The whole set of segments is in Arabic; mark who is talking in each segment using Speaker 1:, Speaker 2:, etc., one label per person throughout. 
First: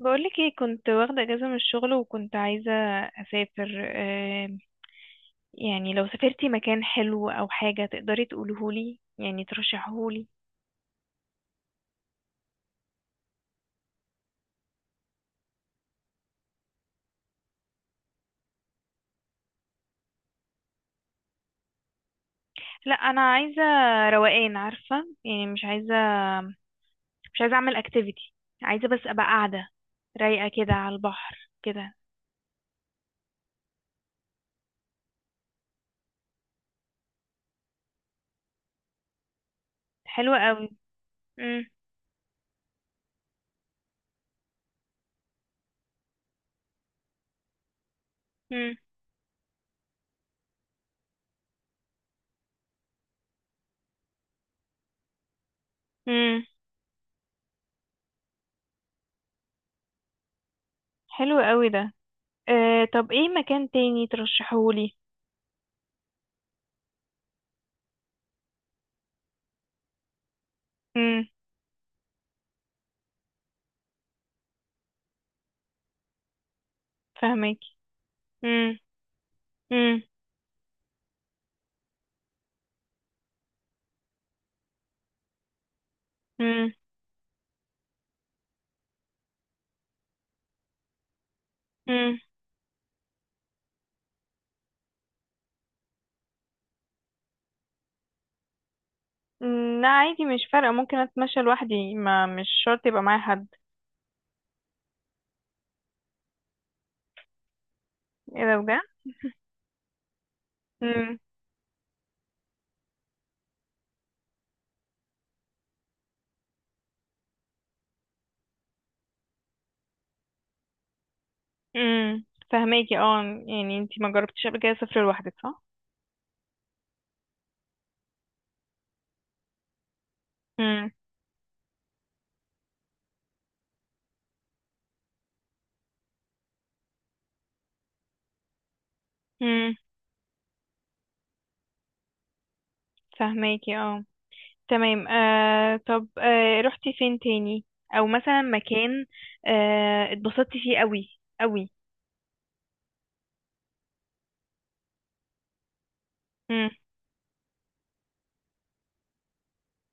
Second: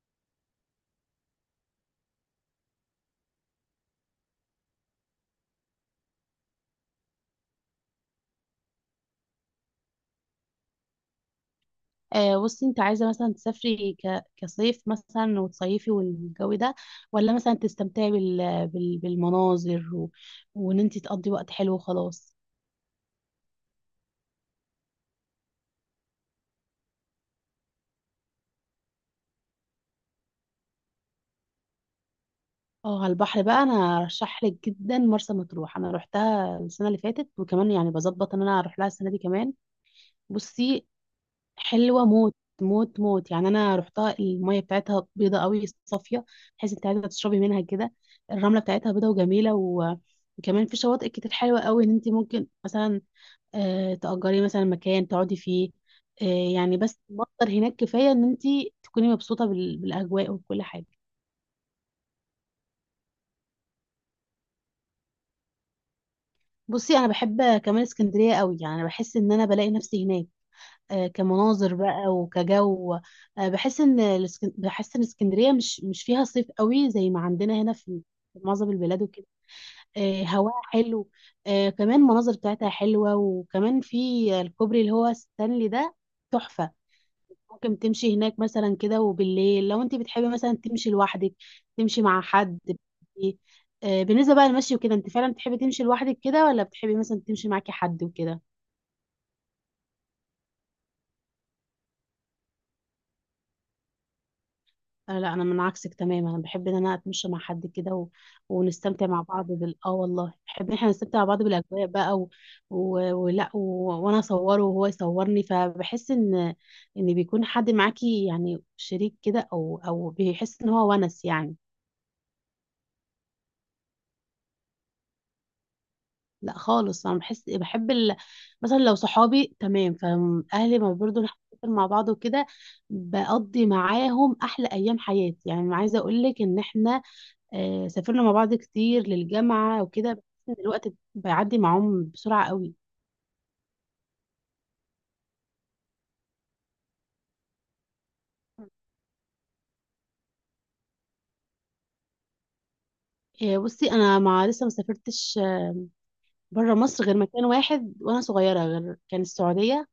Speaker 1: بقولك ايه؟ كنت واخدة اجازة من الشغل وكنت عايزة اسافر. يعني لو سافرتي مكان حلو او حاجة تقدري تقولهولي، يعني ترشحهولي.
Speaker 2: بصي انت عايزه مثلا تسافري كصيف مثلا وتصيفي والجو ده، ولا مثلا تستمتعي بالمناظر وان انت تقضي وقت حلو وخلاص.
Speaker 1: لا، انا عايزة روقان، عارفة؟ يعني مش عايزة اعمل اكتيفيتي، عايزة بس ابقى قاعدة رايقة كده على البحر كده.
Speaker 2: اه، على البحر بقى انا ارشح لك جدا مرسى مطروح. انا روحتها السنه اللي فاتت وكمان يعني بظبط ان انا اروح لها السنه دي كمان.
Speaker 1: حلو قوي.
Speaker 2: بصي،
Speaker 1: امم.
Speaker 2: حلوه موت، موت يعني. انا روحتها، الميه بتاعتها بيضه قوي، صافيه، تحسي انت عايزه تشربي منها كده. الرمله
Speaker 1: امم.
Speaker 2: بتاعتها بيضه وجميله، وكمان في شواطئ كتير حلوه قوي ان انت ممكن مثلا تأجري مثلا مكان تقعدي فيه. آه،
Speaker 1: امم.
Speaker 2: يعني بس مصدر هناك كفاية ان انت تكوني مبسوطة بالأجواء وكل حاجة.
Speaker 1: حلو قوي ده. أه، طب ايه مكان تاني ترشحهولي؟
Speaker 2: بصي، انا بحب كمان اسكندرية قوي. يعني انا بحس ان انا بلاقي نفسي هناك،
Speaker 1: امم.
Speaker 2: كمناظر بقى وكجو. بحس ان بحس ان اسكندرية مش فيها صيف قوي زي ما عندنا
Speaker 1: فاهمك.
Speaker 2: هنا في في معظم
Speaker 1: امم.
Speaker 2: البلاد وكده. هواها حلو. كمان المناظر بتاعتها حلوة، وكمان في الكوبري اللي هو ستانلي ده، تحفة. ممكن تمشي هناك مثلا كده، وبالليل لو انت بتحبي مثلا تمشي لوحدك، تمشي
Speaker 1: امم.
Speaker 2: مع حد. بالنسبة بقى للمشي وكده، انت فعلا بتحبي تمشي لوحدك كده، ولا بتحبي مثلا تمشي معاكي حد وكده؟
Speaker 1: لا، عادي، مش فارقة، ممكن اتمشى لوحدي، ما مش شرط يبقى معايا حد.
Speaker 2: لا، انا من عكسك تماما، انا بحب ان انا اتمشى مع حد كده
Speaker 1: ايه ده بجد؟
Speaker 2: ونستمتع مع بعض بال والله بحب ان احنا
Speaker 1: امم.
Speaker 2: نستمتع مع بعض بالاجواء بقى و... ولا وانا اصوره وهو يصورني. فبحس ان ان بيكون حد معاكي، يعني شريك كده، او بيحس ان هو ونس يعني.
Speaker 1: امم. فهماكي اه. يعني انتي ما جربتيش قبل كده سفر لوحدك، صح؟
Speaker 2: لا خالص، انا بحس بحب مثلا لو صحابي تمام، فاهلي
Speaker 1: امم.
Speaker 2: ما برضو نحتفل مع بعض وكده. بقضي معاهم احلى ايام حياتي. يعني عايزه اقول لك ان احنا سافرنا مع بعض كتير
Speaker 1: امم.
Speaker 2: للجامعه وكده، بحس ان الوقت بيعدي معاهم بسرعه قوي.
Speaker 1: فهماكي اه. تمام. طب، رحتي فين تاني؟ او مثلا مكان اتبسطتي فيه قوي قوي؟
Speaker 2: بصي، انا مع لسه ما سافرتش
Speaker 1: امم.
Speaker 2: بره مصر غير مكان واحد وانا صغيره، غير كان السعوديه.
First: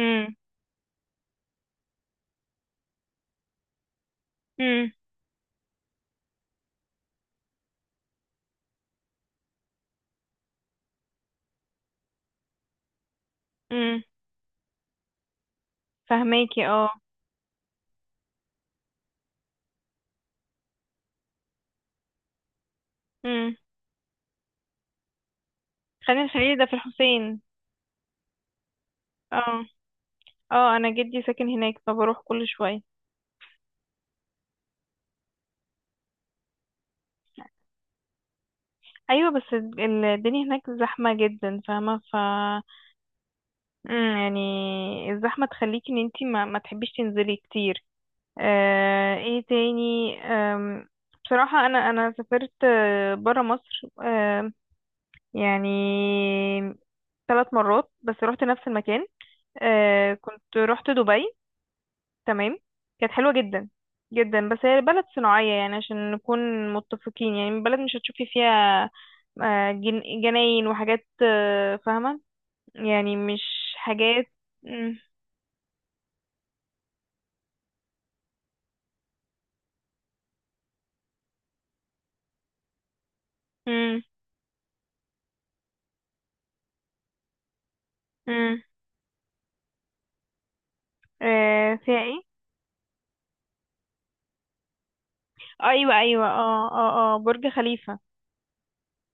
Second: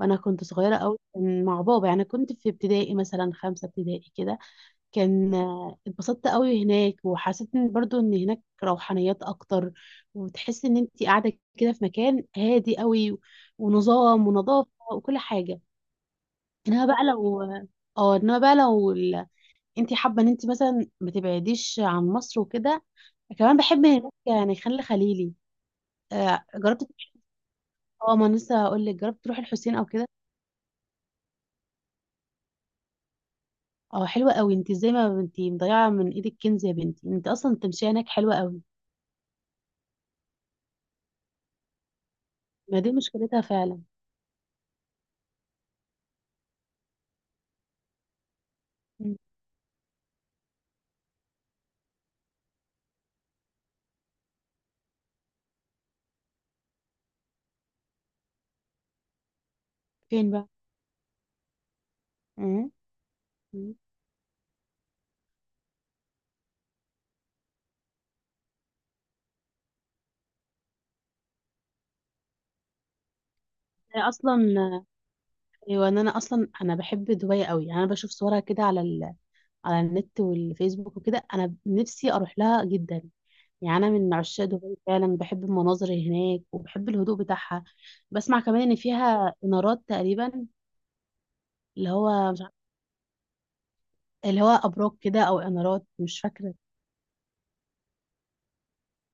Speaker 2: وانا كنت صغيره قوي، كان مع بابا. يعني كنت في ابتدائي مثلا، خمسه ابتدائي كده.
Speaker 1: امم.
Speaker 2: كان اتبسطت قوي هناك، وحسيت ان برضو ان هناك روحانيات اكتر، وتحس ان انت قاعده كده في مكان هادي قوي،
Speaker 1: امم.
Speaker 2: ونظام ونظافه وكل حاجه.
Speaker 1: فهماكي
Speaker 2: انما
Speaker 1: اه.
Speaker 2: بقى لو، اه انما بقى لو انت حابه ان انت مثلا ما تبعديش عن مصر وكده،
Speaker 1: امم.
Speaker 2: كمان بحب هناك. يعني خليلي
Speaker 1: خلينا الخليل ده في
Speaker 2: جربت.
Speaker 1: الحسين.
Speaker 2: اه، ما أنا لسه هقول لك، جربت تروحي
Speaker 1: اه
Speaker 2: الحسين او كده؟
Speaker 1: اه، انا جدي ساكن هناك فبروح كل شوية.
Speaker 2: اه، حلوه قوي. انت ازاي ما انت مضيعه من ايدك كنز يا بنتي؟ انت اصلا التمشيه هناك حلوه قوي.
Speaker 1: ايوه، بس الدنيا هناك زحمه جدا، فاهمه؟ ف
Speaker 2: ما دي مشكلتها فعلا.
Speaker 1: يعني الزحمه تخليكي ان انتي ما تحبيش تنزلي كتير.
Speaker 2: مم.
Speaker 1: ايه تاني؟ بصراحه، انا سافرت بره مصر. يعني 3 مرات بس، رحت نفس المكان.
Speaker 2: فين بقى؟
Speaker 1: كنت رحت دبي. تمام.
Speaker 2: مم.
Speaker 1: كانت حلوة جدا.
Speaker 2: مم.
Speaker 1: جدا، بس هي بلد صناعية، يعني عشان نكون متفقين، يعني بلد مش هتشوفي فيها جناين وحاجات، فاهمة؟ يعني مش
Speaker 2: انا
Speaker 1: حاجات.
Speaker 2: اصلا،
Speaker 1: مم.
Speaker 2: ايوه، إن انا اصلا انا بحب دبي قوي. يعني انا بشوف صورها كده على على النت والفيسبوك وكده، انا نفسي اروح لها جدا. يعني انا
Speaker 1: مم.
Speaker 2: من عشاق دبي فعلا، بحب المناظر هناك وبحب الهدوء بتاعها. بسمع
Speaker 1: مم.
Speaker 2: كمان ان فيها انارات تقريبا، اللي
Speaker 1: فيها
Speaker 2: هو
Speaker 1: ايه؟
Speaker 2: مش عارف- اللي هو ابراج كده، او انارات
Speaker 1: ايوه
Speaker 2: مش
Speaker 1: ايوه،
Speaker 2: فاكره.
Speaker 1: اه اه اه، برج خليفة.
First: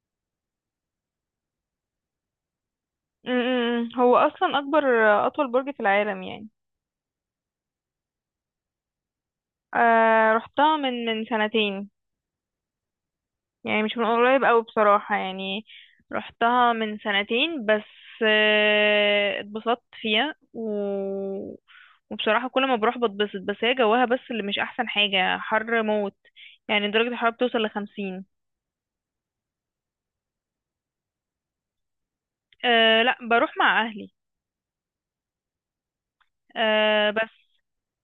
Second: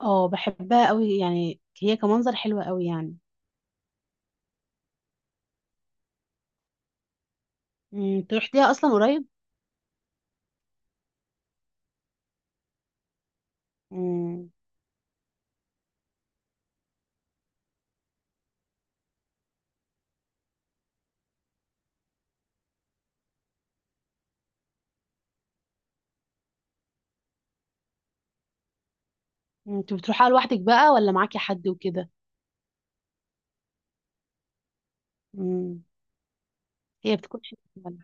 Speaker 2: اه، بحبها قوي يعني، هي كمنظر حلوه قوي يعني.
Speaker 1: مم. مم. مم. هو اصلا اكبر اطول برج في العالم يعني.
Speaker 2: مم، تروح ليها اصلا قريب؟
Speaker 1: رحتها من سنتين، يعني مش من قريب
Speaker 2: مم.
Speaker 1: أوي بصراحة، يعني رحتها من سنتين بس. اتبسطت فيها وبصراحة كل ما بروح بتبسط، بس هي جواها بس اللي مش أحسن حاجة، حر موت. يعني درجة الحرارة بتوصل لـ50.
Speaker 2: مم، انت بتروحها لوحدك بقى ولا معاكي حد وكده؟
Speaker 1: أه لا، بروح مع أهلي.
Speaker 2: امم،
Speaker 1: أه
Speaker 2: هي
Speaker 1: بس
Speaker 2: بتكونش فعلا.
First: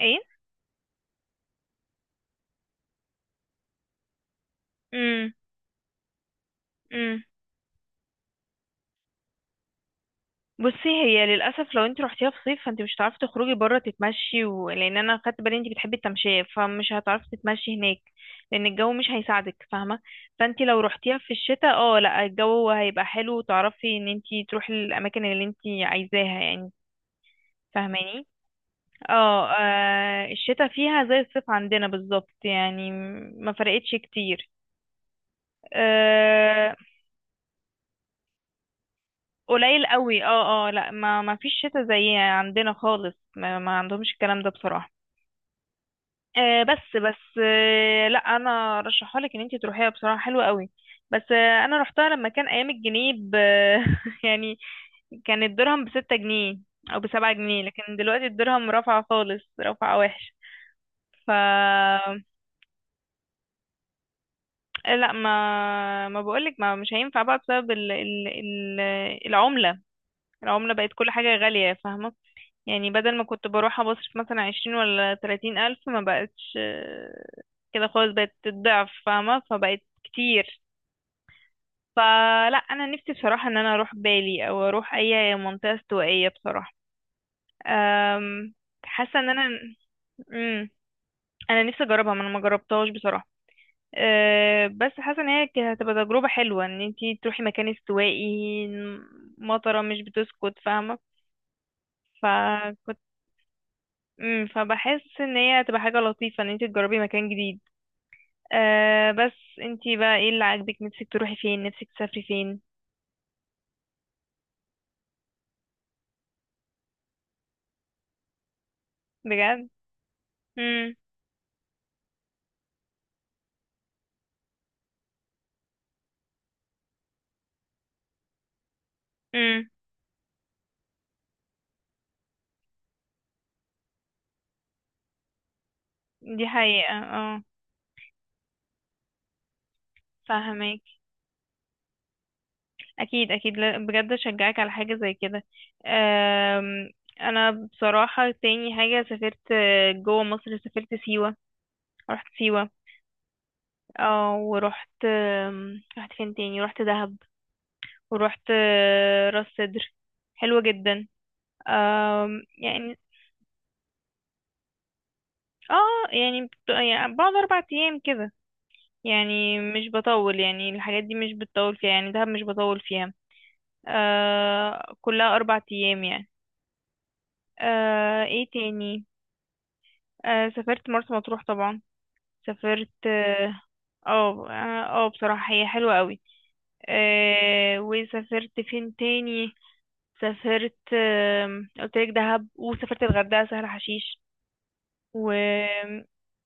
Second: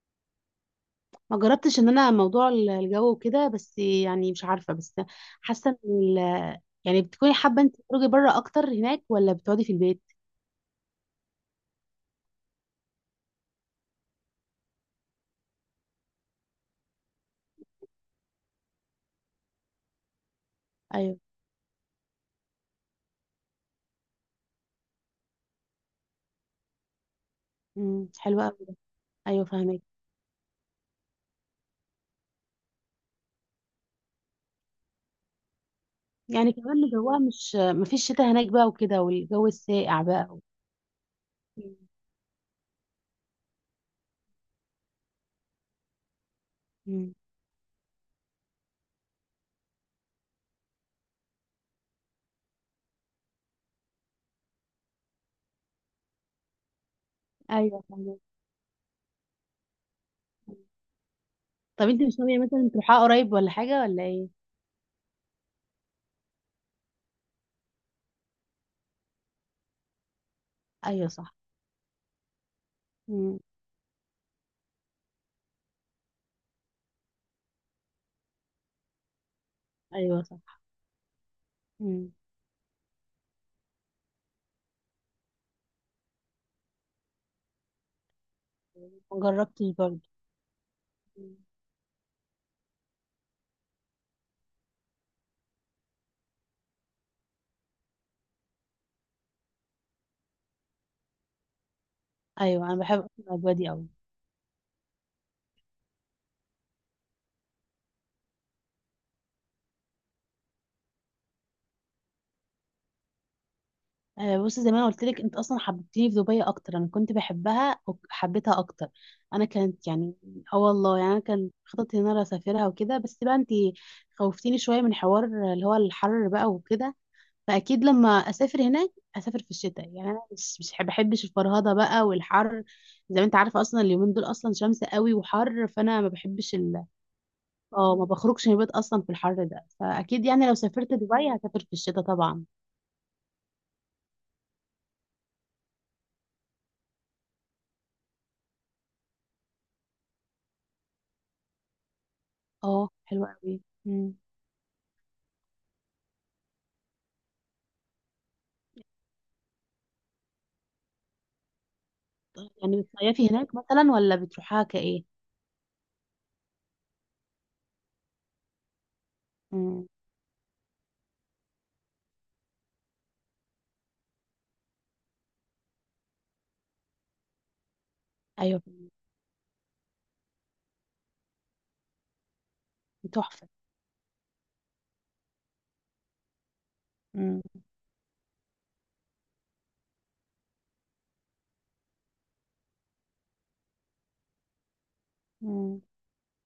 Speaker 1: ايه؟
Speaker 2: ما جربتش ان انا موضوع الجو وكده، بس يعني مش عارفه. بس
Speaker 1: مم.
Speaker 2: حاسه ان ال- يعني
Speaker 1: مم.
Speaker 2: بتكوني حابه انت تخرجي بره اكتر هناك، ولا بتقعدي في البيت؟
Speaker 1: بصي، هي للاسف لو انت رحتيها في صيف، فانت مش هتعرفي تخرجي بره تتمشي لان انا خدت بالي انت بتحبي التمشيه، فمش هتعرفي تتمشي هناك، لان الجو مش هيساعدك، فاهمه؟ فانت لو رحتيها
Speaker 2: ايوه.
Speaker 1: في الشتاء، اه لا، الجو هيبقى حلو وتعرفي ان انت تروحي الاماكن اللي انت عايزاها يعني.
Speaker 2: امم،
Speaker 1: فاهماني؟
Speaker 2: حلوه قوي. ايوه
Speaker 1: اه.
Speaker 2: فاهمك.
Speaker 1: الشتاء فيها زي الصيف عندنا بالظبط، يعني ما فرقتش كتير.
Speaker 2: يعني
Speaker 1: آه،
Speaker 2: كمان جوها، مش ما فيش شتاء هناك بقى وكده، والجو
Speaker 1: قليل
Speaker 2: الساقع
Speaker 1: قوي،
Speaker 2: بقى.
Speaker 1: اه اه لا، ما فيش
Speaker 2: امم.
Speaker 1: شتاء زي عندنا خالص، ما عندهمش الكلام ده بصراحه. آه بس
Speaker 2: أمم.
Speaker 1: بس آه لا، انا رشحها لك ان انت تروحيها بصراحه، حلوه قوي. بس انا رحتها لما كان ايام الجنيه ب يعني كان الدرهم بـ6 جنيه او بـ7 جنيه،
Speaker 2: ايوه
Speaker 1: لكن
Speaker 2: فاهمك.
Speaker 1: دلوقتي الدرهم رفع خالص، رفع وحش. ف
Speaker 2: طب انت مش ناويه مثلا تروحيها قريب، ولا حاجه ولا ايه؟
Speaker 1: لا، ما بقولك، ما مش هينفع بقى بسبب العمله. العمله بقت
Speaker 2: ايوه
Speaker 1: كل
Speaker 2: صح.
Speaker 1: حاجه غاليه، فاهمه؟ يعني بدل ما
Speaker 2: امم.
Speaker 1: كنت بروح أبصرف مثلا 20 ولا 30 ألف، ما بقتش كده خالص، بقت الضعف، فاهمة؟ فبقت
Speaker 2: ايوه صح.
Speaker 1: كتير.
Speaker 2: امم.
Speaker 1: فلا، أنا نفسي بصراحة إن أنا أروح بالي، أو أروح أي منطقة استوائية بصراحة. أم،
Speaker 2: ما
Speaker 1: حاسة إن أنا
Speaker 2: جربتش برضه.
Speaker 1: مم،
Speaker 2: أمم.
Speaker 1: أنا نفسي أجربها، ما أنا ما جربتهاش بصراحة. بس حاسة إن هي هتبقى تجربة حلوة إن انتي تروحي مكان استوائي، مطرة مش بتسكت، فاهمة؟
Speaker 2: ايوه انا بحب
Speaker 1: فكنت
Speaker 2: أصلاً الاجواء دي قوي.
Speaker 1: فبحس ان هي هتبقى حاجة لطيفة ان انت تجربي مكان جديد. بس انتي بقى ايه اللي عاجبك؟ نفسك تروحي فين؟ نفسك تسافري فين؟
Speaker 2: بصي، زي ما انا قلت لك، انت اصلا حببتيني في دبي اكتر. انا كنت بحبها وحبيتها اكتر. انا
Speaker 1: بجد.
Speaker 2: كانت يعني، اه
Speaker 1: امم.
Speaker 2: والله يعني انا كان خططي ان انا اسافرها وكده، بس بقى انت خوفتيني شويه من حوار اللي هو الحر بقى وكده. فاكيد لما اسافر هناك، اسافر في
Speaker 1: امم.
Speaker 2: الشتاء. يعني انا مش بحبش الفرهده بقى والحر، زي ما انت عارفه. اصلا اليومين دول اصلا شمس قوي وحر، فانا ما
Speaker 1: دي
Speaker 2: بحبش
Speaker 1: حقيقة اه.
Speaker 2: اه، ما بخرجش من البيت اصلا في الحر ده. فاكيد يعني لو
Speaker 1: فاهمك.
Speaker 2: سافرت دبي، هسافر في الشتاء طبعا.
Speaker 1: اكيد اكيد، بجد اشجعك على حاجة زي كده. آم، انا بصراحة تاني حاجة سافرت جوه مصر، سافرت سيوة. رحت سيوة.
Speaker 2: اه حلوه قوي.
Speaker 1: اه. ورحت رحت فين تاني؟ رحت دهب. ورحت راس سدر. حلوة جدا.
Speaker 2: يعني
Speaker 1: يعني
Speaker 2: بتصيفي هناك مثلا، ولا بتروحها كايه؟
Speaker 1: اه، يعني يعني بعد 4 ايام كده، يعني
Speaker 2: مم.
Speaker 1: مش بطول، يعني الحاجات دي مش بتطول فيها، يعني دهب مش بطول فيها. كلها 4 أيام يعني. ايه
Speaker 2: ايوه.
Speaker 1: تاني؟ سافرت مرسى مطروح طبعا. سافرت
Speaker 2: تحفه.
Speaker 1: اه اه. بصراحة هي حلوة قوي.
Speaker 2: مم.
Speaker 1: وسافرت فين تاني؟ سافرت قلت لك دهب، وسافرت الغردقة، سهل حشيش، و
Speaker 2: مم.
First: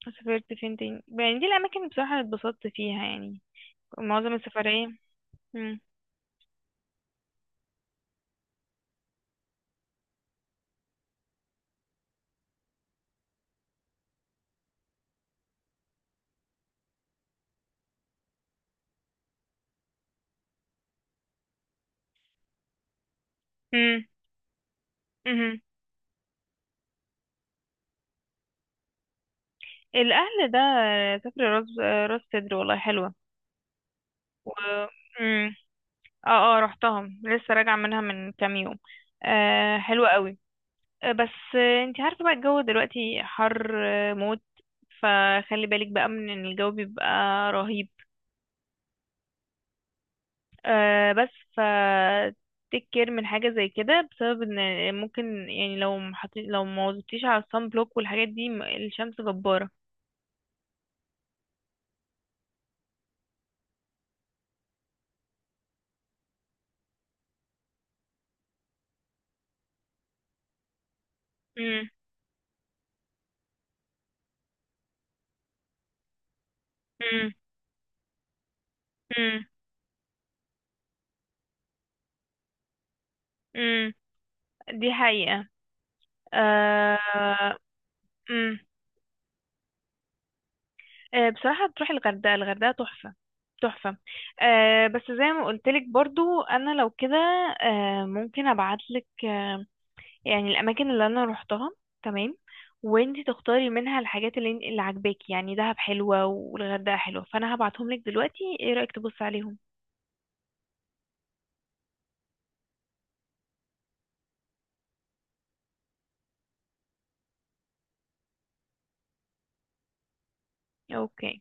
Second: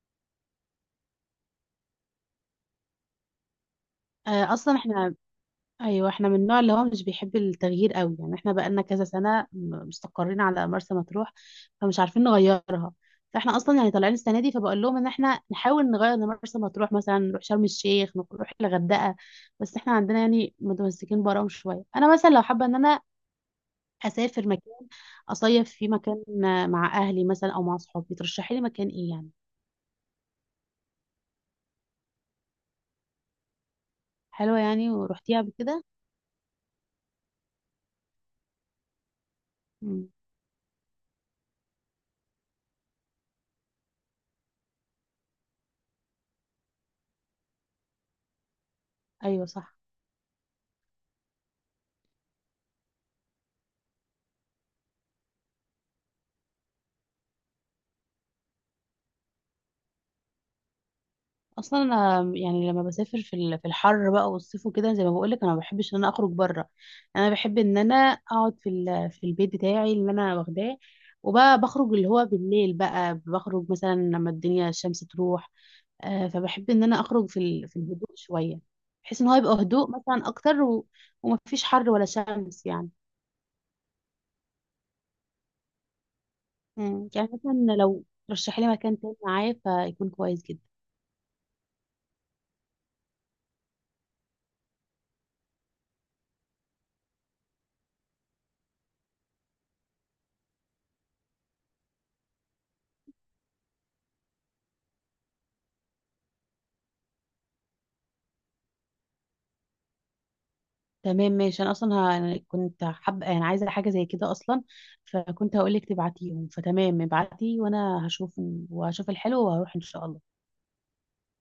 Speaker 1: سافرت فين تاني؟ يعني دي الأماكن بصراحة اللي اتبسطت فيها، يعني معظم
Speaker 2: اصلا
Speaker 1: السفرية.
Speaker 2: احنا،
Speaker 1: مم.
Speaker 2: ايوه، احنا من النوع اللي هو مش بيحب التغيير قوي. يعني احنا بقالنا كذا سنه مستقرين على مرسى مطروح، فمش عارفين نغيرها. فاحنا اصلا يعني طالعين السنه دي، فبقول لهم ان احنا نحاول نغير مرسى مطروح، مثلا نروح شرم الشيخ، نروح الغردقه. بس احنا عندنا يعني متمسكين براهم شويه. انا مثلا لو حابه ان انا اسافر مكان،
Speaker 1: مم.
Speaker 2: اصيف في مكان مع اهلي مثلا او مع صحابي، ترشحي لي مكان ايه يعني؟
Speaker 1: الاهل ده سافر راس، راس سدر، والله حلوه. و
Speaker 2: حلوة يعني، ورحتيها قبل
Speaker 1: مم.
Speaker 2: كده؟
Speaker 1: اه اه، رحتها لسه راجعه منها من كام يوم. حلوه
Speaker 2: مم.
Speaker 1: قوي. آه بس آه، انتي عارفه بقى الجو دلوقتي حر موت. فخلي بالك بقى من ان الجو بيبقى رهيب.
Speaker 2: ايوه صح.
Speaker 1: آه بس ف تيك كير من حاجه زي كده، بسبب ان ممكن يعني لو محطي، لو ما وظبطيش على الصن بلوك والحاجات دي، الشمس جباره.
Speaker 2: اصلا انا يعني لما بسافر في في الحر بقى والصيف وكده، زي ما بقول لك، انا ما بحبش ان انا اخرج بره. انا بحب ان انا اقعد في في البيت بتاعي اللي انا واخداه، وبقى
Speaker 1: مم.
Speaker 2: بخرج اللي هو بالليل. بقى بخرج مثلا لما الدنيا الشمس تروح. فبحب ان انا اخرج
Speaker 1: مم.
Speaker 2: في في الهدوء شوية، بحيث ان هو
Speaker 1: مم.
Speaker 2: يبقى هدوء مثلا اكتر، ومفيش حر ولا شمس يعني.
Speaker 1: مم. دي حقيقة.
Speaker 2: مم. يعني
Speaker 1: آه...
Speaker 2: مثلا لو
Speaker 1: مم.
Speaker 2: رشحي لي مكان تاني معايا، فيكون كويس جدا.
Speaker 1: بصراحة تروحي الغردقة. الغردقة تحفة. تحفة. بس زي ما قلتلك برضو، أنا لو كده ممكن أبعتلك، آه، يعني الأماكن اللي أنا روحتها. تمام. وانتي تختاري منها الحاجات اللي عاجباكي، يعني دهب حلوة والغردقة حلوة، فأنا هبعتهم لك دلوقتي. ايه رأيك تبص عليهم؟
Speaker 2: تمام ماشي. انا اصلا أنا كنت حابه، يعني عايزه حاجه زي كده اصلا، فكنت هقول لك تبعتيهم. فتمام، ابعتي وانا هشوف، وهشوف الحلو وهروح ان شاء الله.
Speaker 1: اوكي.